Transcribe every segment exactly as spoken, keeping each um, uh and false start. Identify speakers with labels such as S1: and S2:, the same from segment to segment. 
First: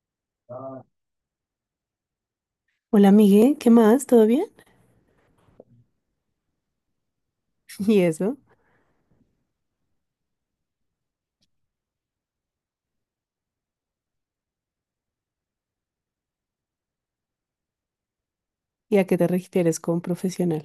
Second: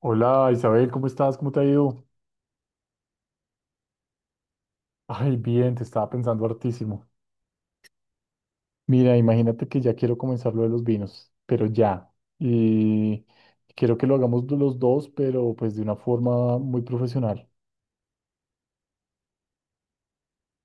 S1: Hola Isabel, ¿cómo estás? ¿Cómo te ha ido?
S2: Hola, Miguel, ¿qué más? ¿Todo bien?
S1: Ay, bien, te estaba pensando hartísimo.
S2: ¿Y eso?
S1: Mira, imagínate que ya quiero comenzar lo de los vinos, pero ya. Y quiero que lo hagamos los dos, pero pues de una forma muy profesional.
S2: ¿Y a qué te refieres con profesional?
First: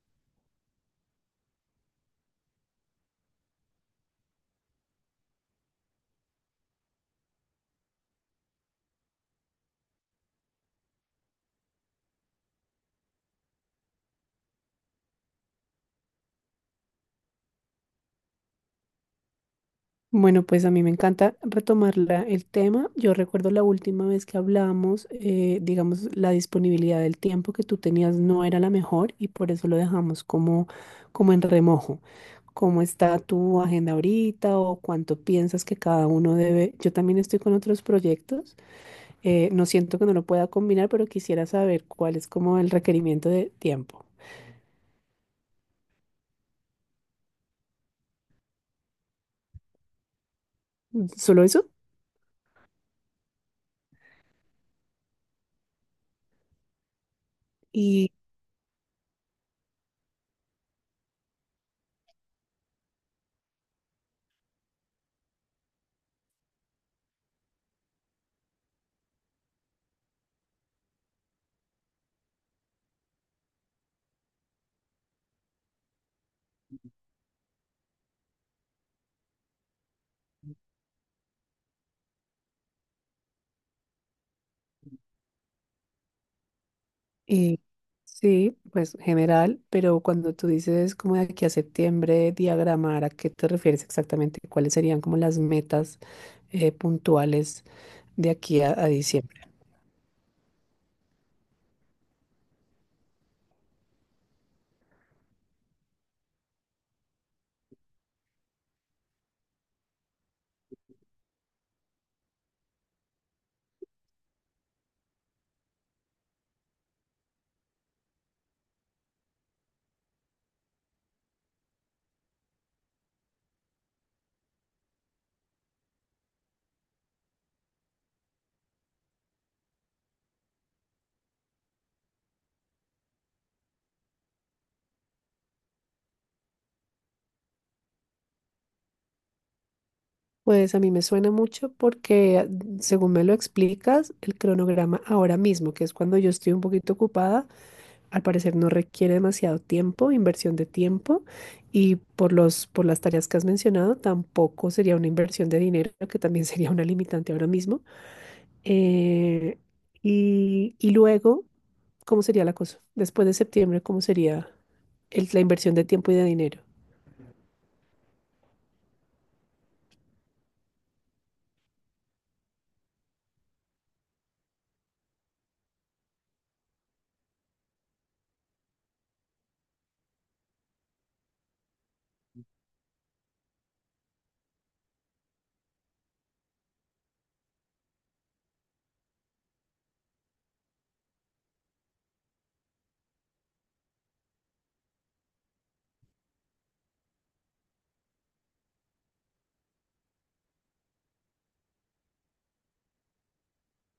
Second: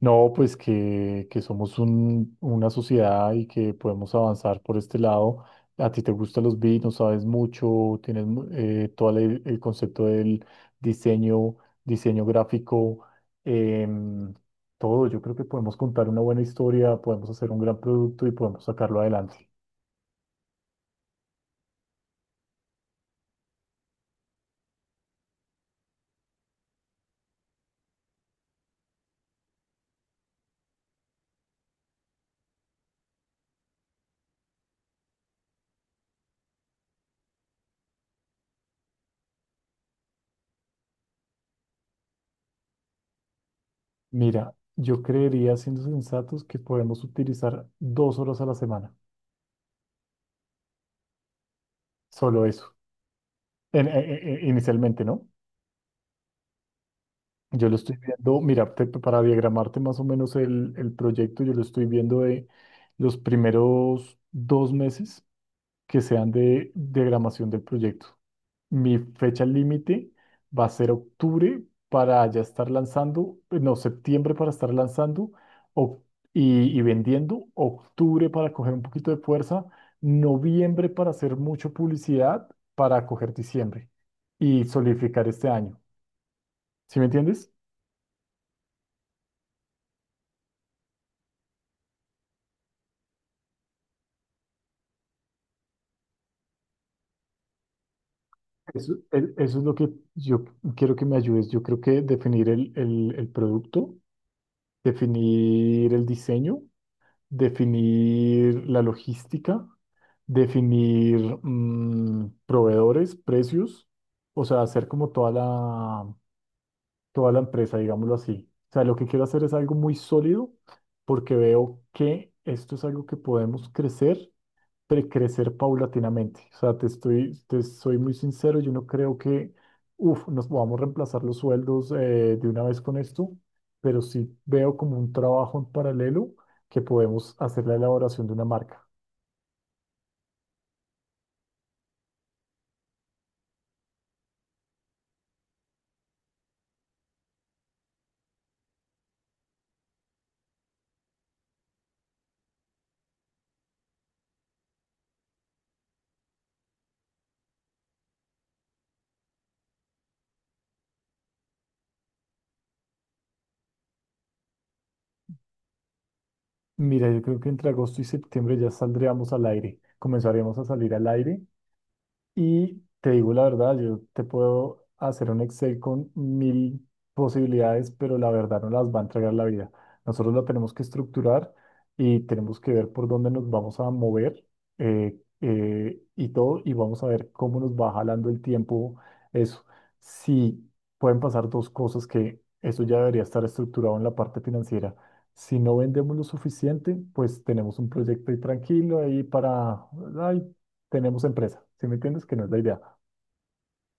S1: No, pues que, que somos un- una sociedad y que podemos avanzar por este lado. A ti te gustan los vinos, sabes mucho, tienes mu- eh, todo el, el concepto del diseño, diseño gráfico, em, todo. Yo creo que podemos contar una buena historia, podemos hacer un gran producto y podemos sacarlo adelante.
S2: Bueno, pues a mí me encanta retomar la- el tema. Yo recuerdo la última vez que hablamos, eh, digamos, la disponibilidad del tiempo que tú tenías no era la mejor y por eso lo dejamos como, como en remojo. ¿Cómo está tu agenda ahorita o cuánto piensas que cada uno debe? Yo también estoy con otros proyectos. Eh, no siento que no lo pueda combinar, pero quisiera saber cuál es como el requerimiento de tiempo.
S1: Mira, yo creería, siendo sensatos, que podemos utilizar dos horas a la semana,
S2: ¿Solo eso?
S1: solo eso, en- en- en- inicialmente, ¿no? Yo lo estoy viendo, mira, te- para diagramarte más o menos el, el proyecto, yo lo estoy viendo de los primeros dos meses que sean de diagramación del proyecto. Mi fecha límite va a ser octubre para ya estar lanzando, eh, no, septiembre para estar lanzando, oc- y, y vendiendo, octubre para coger un poquito de fuerza, noviembre para hacer mucha publicidad, para coger diciembre y solidificar este año. ¿Sí me entiendes?
S2: Eh, sí, pues general, pero cuando tú dices como de aquí a septiembre diagramar, ¿a qué te refieres exactamente? ¿Cuáles serían como las metas eh, puntuales de aquí a, a
S1: Eso, el-
S2: diciembre?
S1: eso es lo que yo quiero que me ayudes. Yo creo que definir el, el- el producto, definir el diseño, definir la logística, definir mm, proveedores, precios, o sea, hacer como toda la, toda la empresa, digámoslo así. O sea, lo que quiero hacer es algo muy sólido porque veo que esto es algo que podemos crecer, pre- crecer paulatinamente. O sea, te estoy, te soy muy sincero, yo no creo que, uf, nos podamos reemplazar los sueldos, eh, de una vez con esto, pero sí veo como un trabajo en paralelo que podemos hacer la elaboración de una marca.
S2: Pues a mí me suena mucho porque, ah, según me lo explicas, el cronograma ahora mismo, que es cuando yo estoy un poquito ocupada, al parecer no requiere demasiado tiempo, inversión de tiempo, y por los, por las tareas que has mencionado, tampoco sería una inversión de dinero, que también sería una limitante ahora mismo. Eh, y, y luego, ¿cómo sería la cosa? Después de septiembre, ¿cómo sería el- la inversión de tiempo y de dinero?
S1: Mira, yo creo que entre agosto y septiembre ya saldríamos al aire, comenzaremos a salir al aire. Y te digo la verdad, yo te puedo hacer un Excel con mil posibilidades, pero la verdad no las va a entregar la vida. Nosotros lo tenemos que estructurar y tenemos que ver por dónde nos vamos a mover, eh, eh, y todo, y vamos a ver cómo nos va jalando el tiempo eso. Si pueden pasar dos cosas, que eso ya debería estar estructurado en la parte financiera. Si no vendemos lo suficiente, pues tenemos un proyecto ahí tranquilo, ahí para, ay, tenemos empresa, ¿sí me entiendes? Que no es la idea.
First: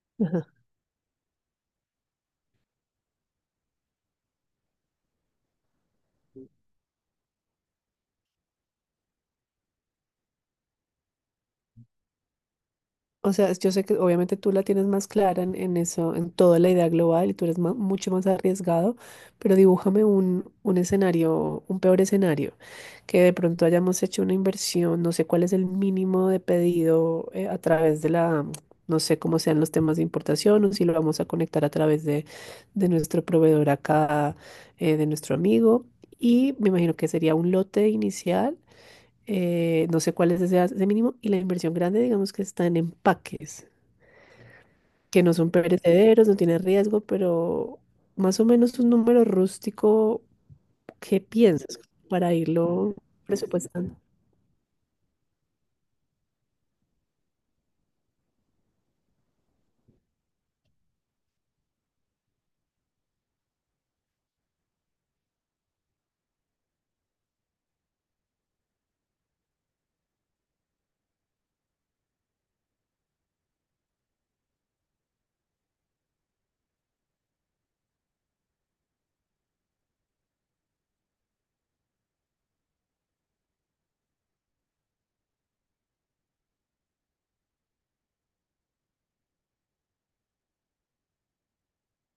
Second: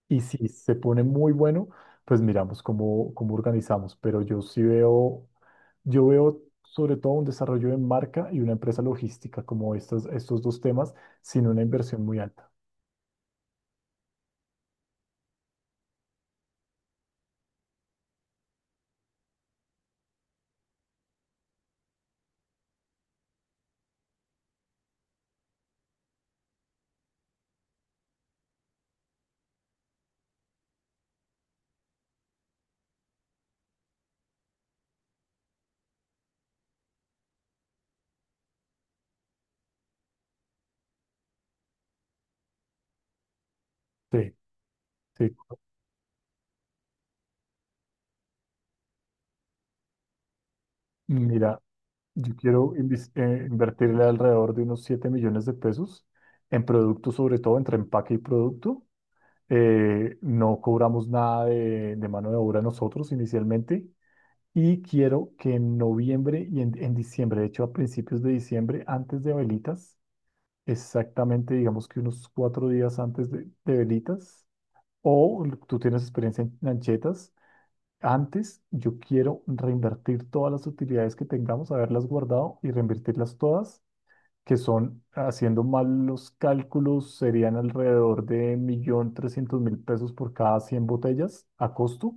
S1: Y si se pone muy bueno, pues miramos cómo, cómo organizamos. Pero yo sí veo, yo veo sobre todo un desarrollo de marca y una empresa logística como estas, estos dos temas, sin una inversión muy alta.
S2: O sea, yo sé que obviamente tú la tienes más clara en, en eso, en toda la idea global y tú eres ma- mucho más arriesgado, pero dibújame un, un escenario, un peor escenario, que de pronto hayamos hecho una inversión, no sé cuál es el mínimo de pedido eh, a través de la, no sé cómo sean los temas de importación o si lo vamos a conectar a través de, de nuestro proveedor acá, eh, de nuestro amigo, y me imagino que sería un lote inicial eh, no sé cuál es ese, ese mínimo, y la inversión grande, digamos que está en empaques,
S1: Sí,
S2: que no
S1: sí.
S2: son perecederos, no tienen riesgo, pero más o menos un número rústico, ¿qué
S1: Mira,
S2: piensas para
S1: yo quiero
S2: irlo
S1: invis- eh,
S2: presupuestando?
S1: invertirle alrededor de unos siete millones de pesos en productos, sobre todo entre empaque y producto. Eh, no cobramos nada de, de mano de obra nosotros inicialmente. Y quiero que en noviembre y en, en diciembre, de hecho a principios de diciembre, antes de Velitas, exactamente digamos que unos cuatro días antes de, de Velitas, o l- tú tienes experiencia en lanchetas, antes yo quiero reinvertir todas las utilidades que tengamos, haberlas guardado y reinvertirlas todas, que son, haciendo mal los cálculos, serían alrededor de un millón trescientos mil pesos por cada cien botellas a costo.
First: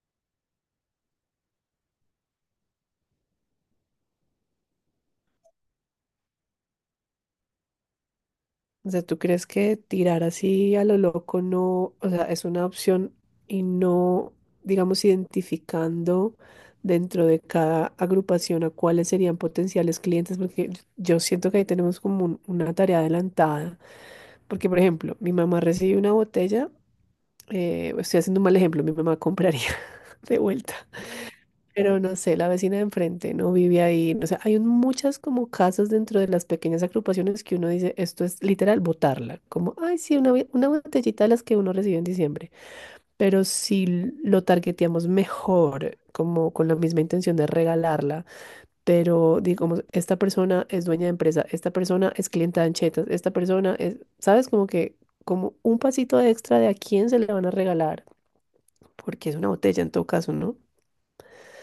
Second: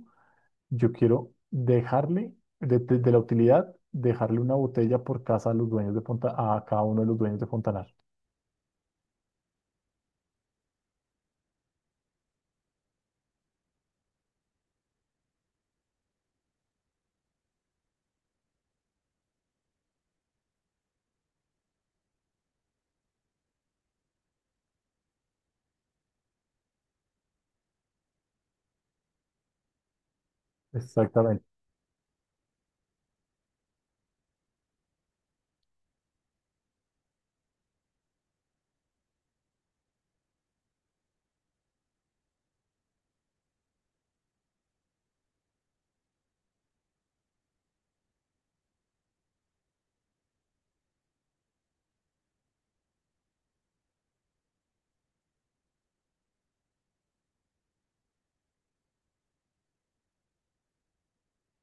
S1: Yo quiero dejarle, de, de- de la utilidad, dejarle una botella por casa a los dueños de Fonta, a cada uno de los dueños de Fontanar.
S2: O sea, ¿tú crees que tirar así a lo loco no, o sea, es una opción y no, digamos, identificando dentro de cada agrupación a cuáles serían potenciales clientes? Porque yo siento que ahí tenemos como un- una tarea adelantada. Porque, por ejemplo, mi mamá recibe una botella, eh, estoy haciendo un mal ejemplo, mi mamá compraría de vuelta.
S1: Exactamente.
S2: Pero no sé, la vecina de enfrente no vive ahí. O sea, hay un- muchas como casas dentro de las pequeñas agrupaciones que uno dice, esto es literal botarla. Como, ay, sí, una, bi- una botellita de las que uno recibe en diciembre. Pero si lo targeteamos mejor, como con la misma intención de regalarla, pero digamos, esta persona es dueña de empresa, esta persona es clienta de Anchetas, esta persona es, ¿sabes? Como que, como un pasito extra de a quién se le van a regalar, porque es una botella en todo caso, ¿no?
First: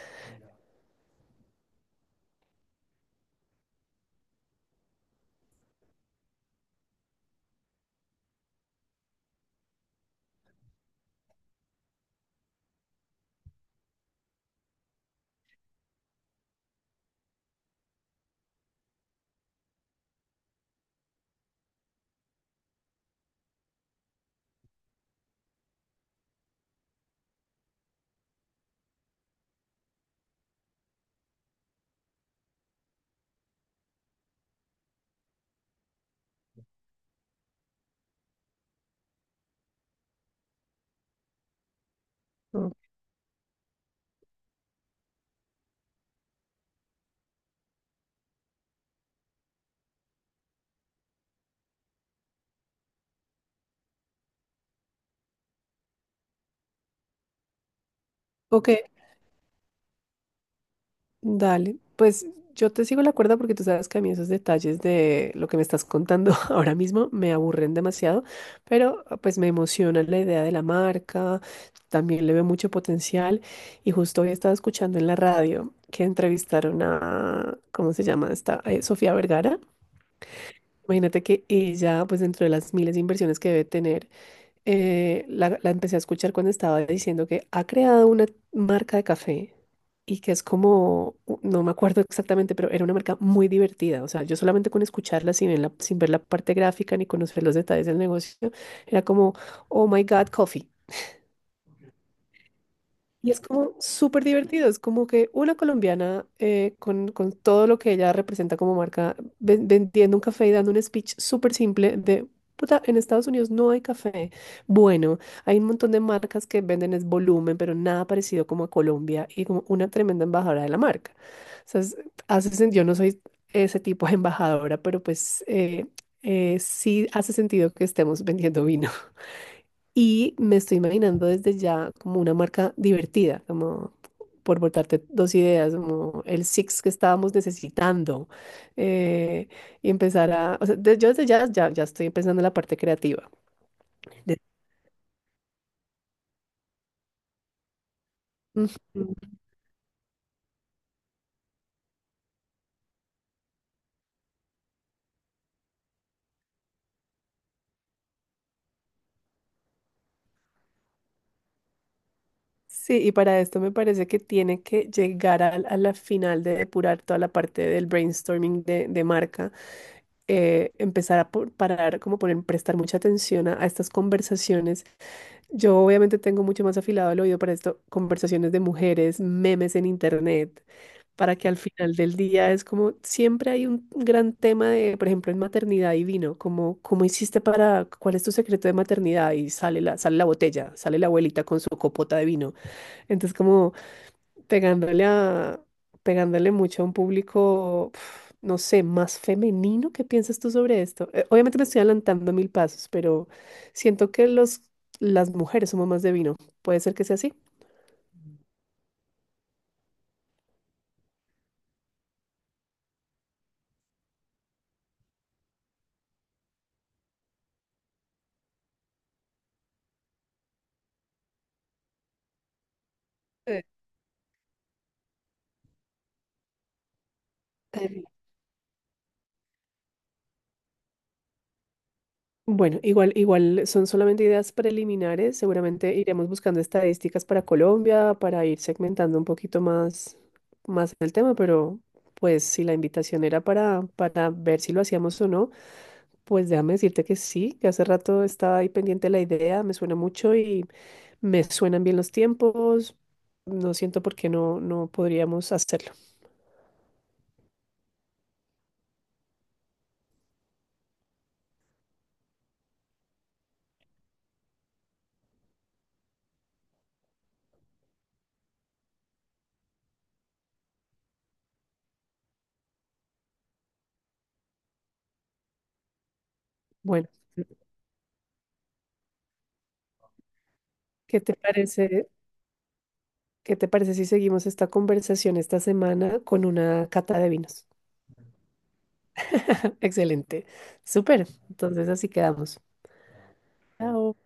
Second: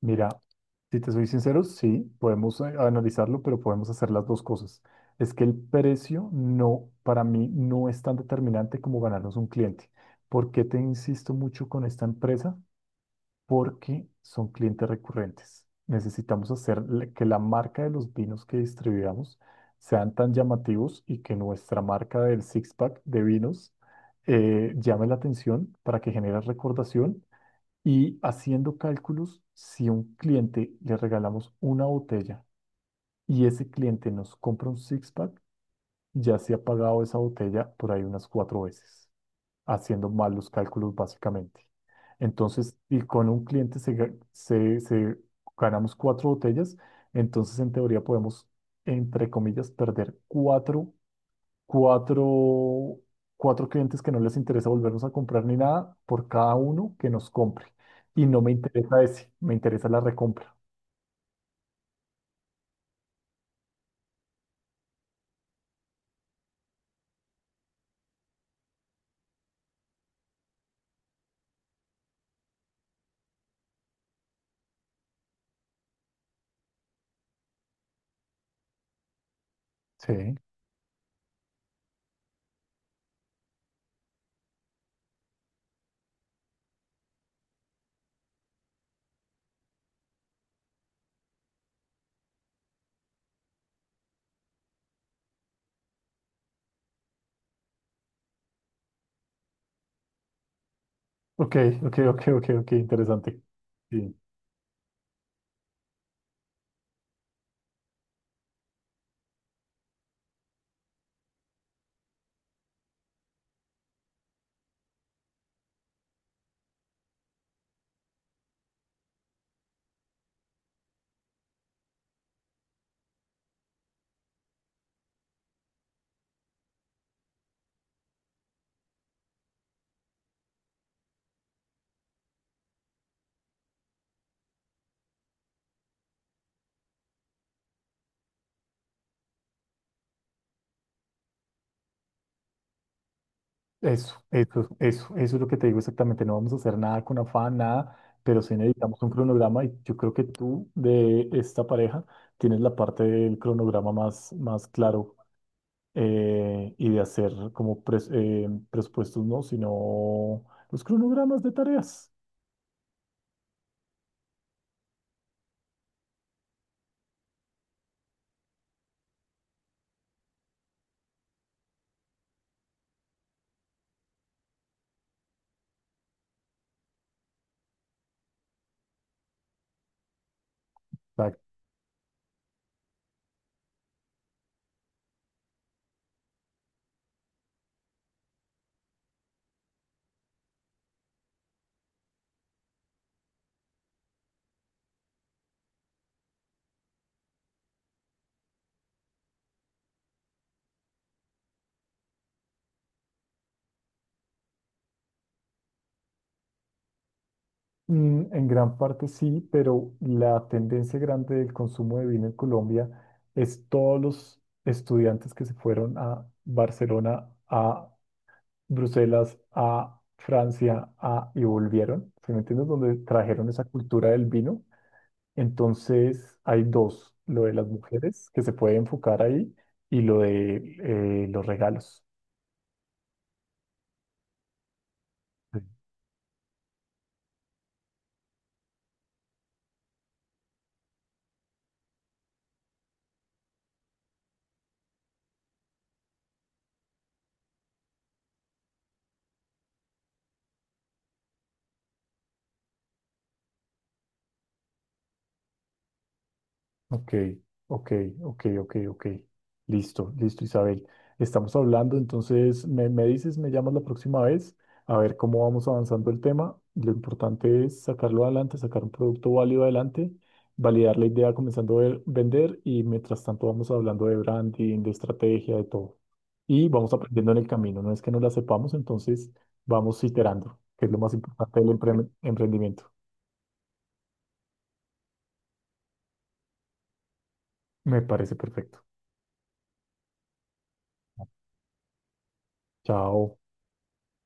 S1: Mira, si te soy sincero, sí, podemos, eh, analizarlo, pero podemos hacer las dos cosas. Es que el precio no, para mí, no es tan determinante como ganarnos un cliente. ¿Por qué te insisto mucho con esta empresa? Porque son clientes recurrentes. Necesitamos hacer le- que la marca de los vinos que distribuidamos sean tan llamativos y que nuestra marca del six-pack de vinos eh, llame la atención para que genere recordación. Y haciendo cálculos, si a un cliente le regalamos una botella y ese cliente nos compra un six-pack, ya se ha pagado esa botella por ahí unas cuatro veces, haciendo mal los cálculos básicamente.
S2: Mm.
S1: Entonces, y con un cliente se, ga- se- se- ganamos cuatro botellas, entonces en teoría podemos, entre comillas, perder cuatro, cuatro, cuatro clientes, que no les interesa volvernos a comprar ni nada, por cada uno que nos compre. Y no me
S2: Ok,
S1: interesa ese, me interesa la recompra.
S2: dale, pues yo te sigo la cuerda porque tú sabes que a mí esos detalles de lo que me estás contando ahora mismo me aburren demasiado, pero ah, pues me emociona la idea de la marca, también le veo mucho potencial, y justo hoy estaba escuchando en la radio que entrevistaron a, ¿cómo se llama esta? Eh, Sofía Vergara.
S1: Sí.
S2: Imagínate que ella, pues dentro de las miles de inversiones que debe tener, eh, la, la empecé a escuchar cuando estaba diciendo que ha creado una marca de café y que es como, u- no me acuerdo exactamente, pero era una marca muy divertida. O sea, yo solamente con escucharla sin ver la, sin ver la parte gráfica ni conocer los detalles del negocio, era como, oh my God, coffee.
S1: Ok, ok, ok, ok, ok,
S2: Y
S1: interesante.
S2: es como
S1: Sí.
S2: súper divertido, es como que una colombiana eh, con, con todo lo que ella representa como marca, ven- vendiendo un café y dando un speech súper simple de, puta, en Estados Unidos no hay café. Bueno, hay un montón de marcas que venden es volumen, pero nada parecido como a Colombia y como una tremenda embajadora de la marca. O sea, es- hace sen- yo no soy ese tipo de embajadora, pero pues eh, eh, sí hace sentido que estemos vendiendo vino. Y me estoy imaginando desde ya como una marca divertida, como por botarte dos ideas, como el Six que estábamos necesitando. eh, y empezar a, o sea, de- yo desde ya, ya, ya estoy pensando en la parte creativa.
S1: Eso,
S2: De-
S1: eso, eso, eso es lo que te digo exactamente. No vamos a hacer nada con afán, nada, pero sí necesitamos un
S2: Ujú.
S1: cronograma y yo creo que tú de esta pareja tienes la parte del cronograma más, más claro, eh, y de hacer como pres- eh, presupuestos, no, sino los cronogramas de tareas.
S2: Sí, y para esto me parece que tiene que llegar a, a la final de depurar toda la parte del brainstorming de, de marca, eh, empezar a por- parar, como poner, prestar mucha atención a, a estas conversaciones. Yo obviamente tengo mucho más afilado el oído para esto, conversaciones de mujeres, memes en internet,
S1: O
S2: para que al final del día es como siempre hay un gran tema de, por ejemplo, en maternidad y vino, como cómo hiciste para, cuál es tu secreto de maternidad y sale la, sale la botella, sale la abuelita con su copota de vino. Entonces como pegándole a, pegándole mucho a un público, pf, no sé, más femenino. ¿Qué piensas tú sobre esto? Eh, obviamente me estoy adelantando mil pasos, pero siento que los, las mujeres somos más de vino. ¿Puede ser que sea así?
S1: mm, en gran parte sí, pero la tendencia grande del consumo de vino en Colombia es todos los estudiantes que se fueron a Barcelona, a Bruselas, a Francia, a, y volvieron, ¿sí me entiendes? Donde trajeron
S2: Eh,
S1: esa cultura del vino. Entonces hay dos, lo de las
S2: eh,
S1: mujeres, que se puede enfocar ahí, y lo de, eh, los regalos.
S2: Bueno, igual, igual son solamente ideas preliminares. Seguramente iremos buscando estadísticas para Colombia, para ir segmentando un poquito más, más el tema, pero pues si la invitación era para, para ver si lo hacíamos o no. Pues déjame decirte que sí, que hace rato estaba ahí pendiente la idea, me suena mucho y me suenan bien los tiempos. No siento por qué no, no podríamos hacerlo.
S1: Ok, ok, ok, ok, ok. Listo, listo, Isabel. Estamos hablando, entonces me, me, dices, me llamas la próxima vez a ver cómo vamos avanzando el tema. Lo importante es sacarlo adelante, sacar un producto válido adelante, validar la idea comenzando a ver- vender, y mientras tanto vamos hablando de branding, de estrategia, de todo. Y vamos
S2: Bueno,
S1: aprendiendo en el camino. No es que no la sepamos, entonces vamos iterando, que es lo más
S2: ¿qué te
S1: importante del empre-
S2: parece?
S1: emprendimiento.
S2: ¿Qué te parece si seguimos esta conversación esta semana con una cata de vinos?
S1: Me parece perfecto.
S2: Excelente. Súper. Entonces así quedamos.
S1: Chao.
S2: Chao.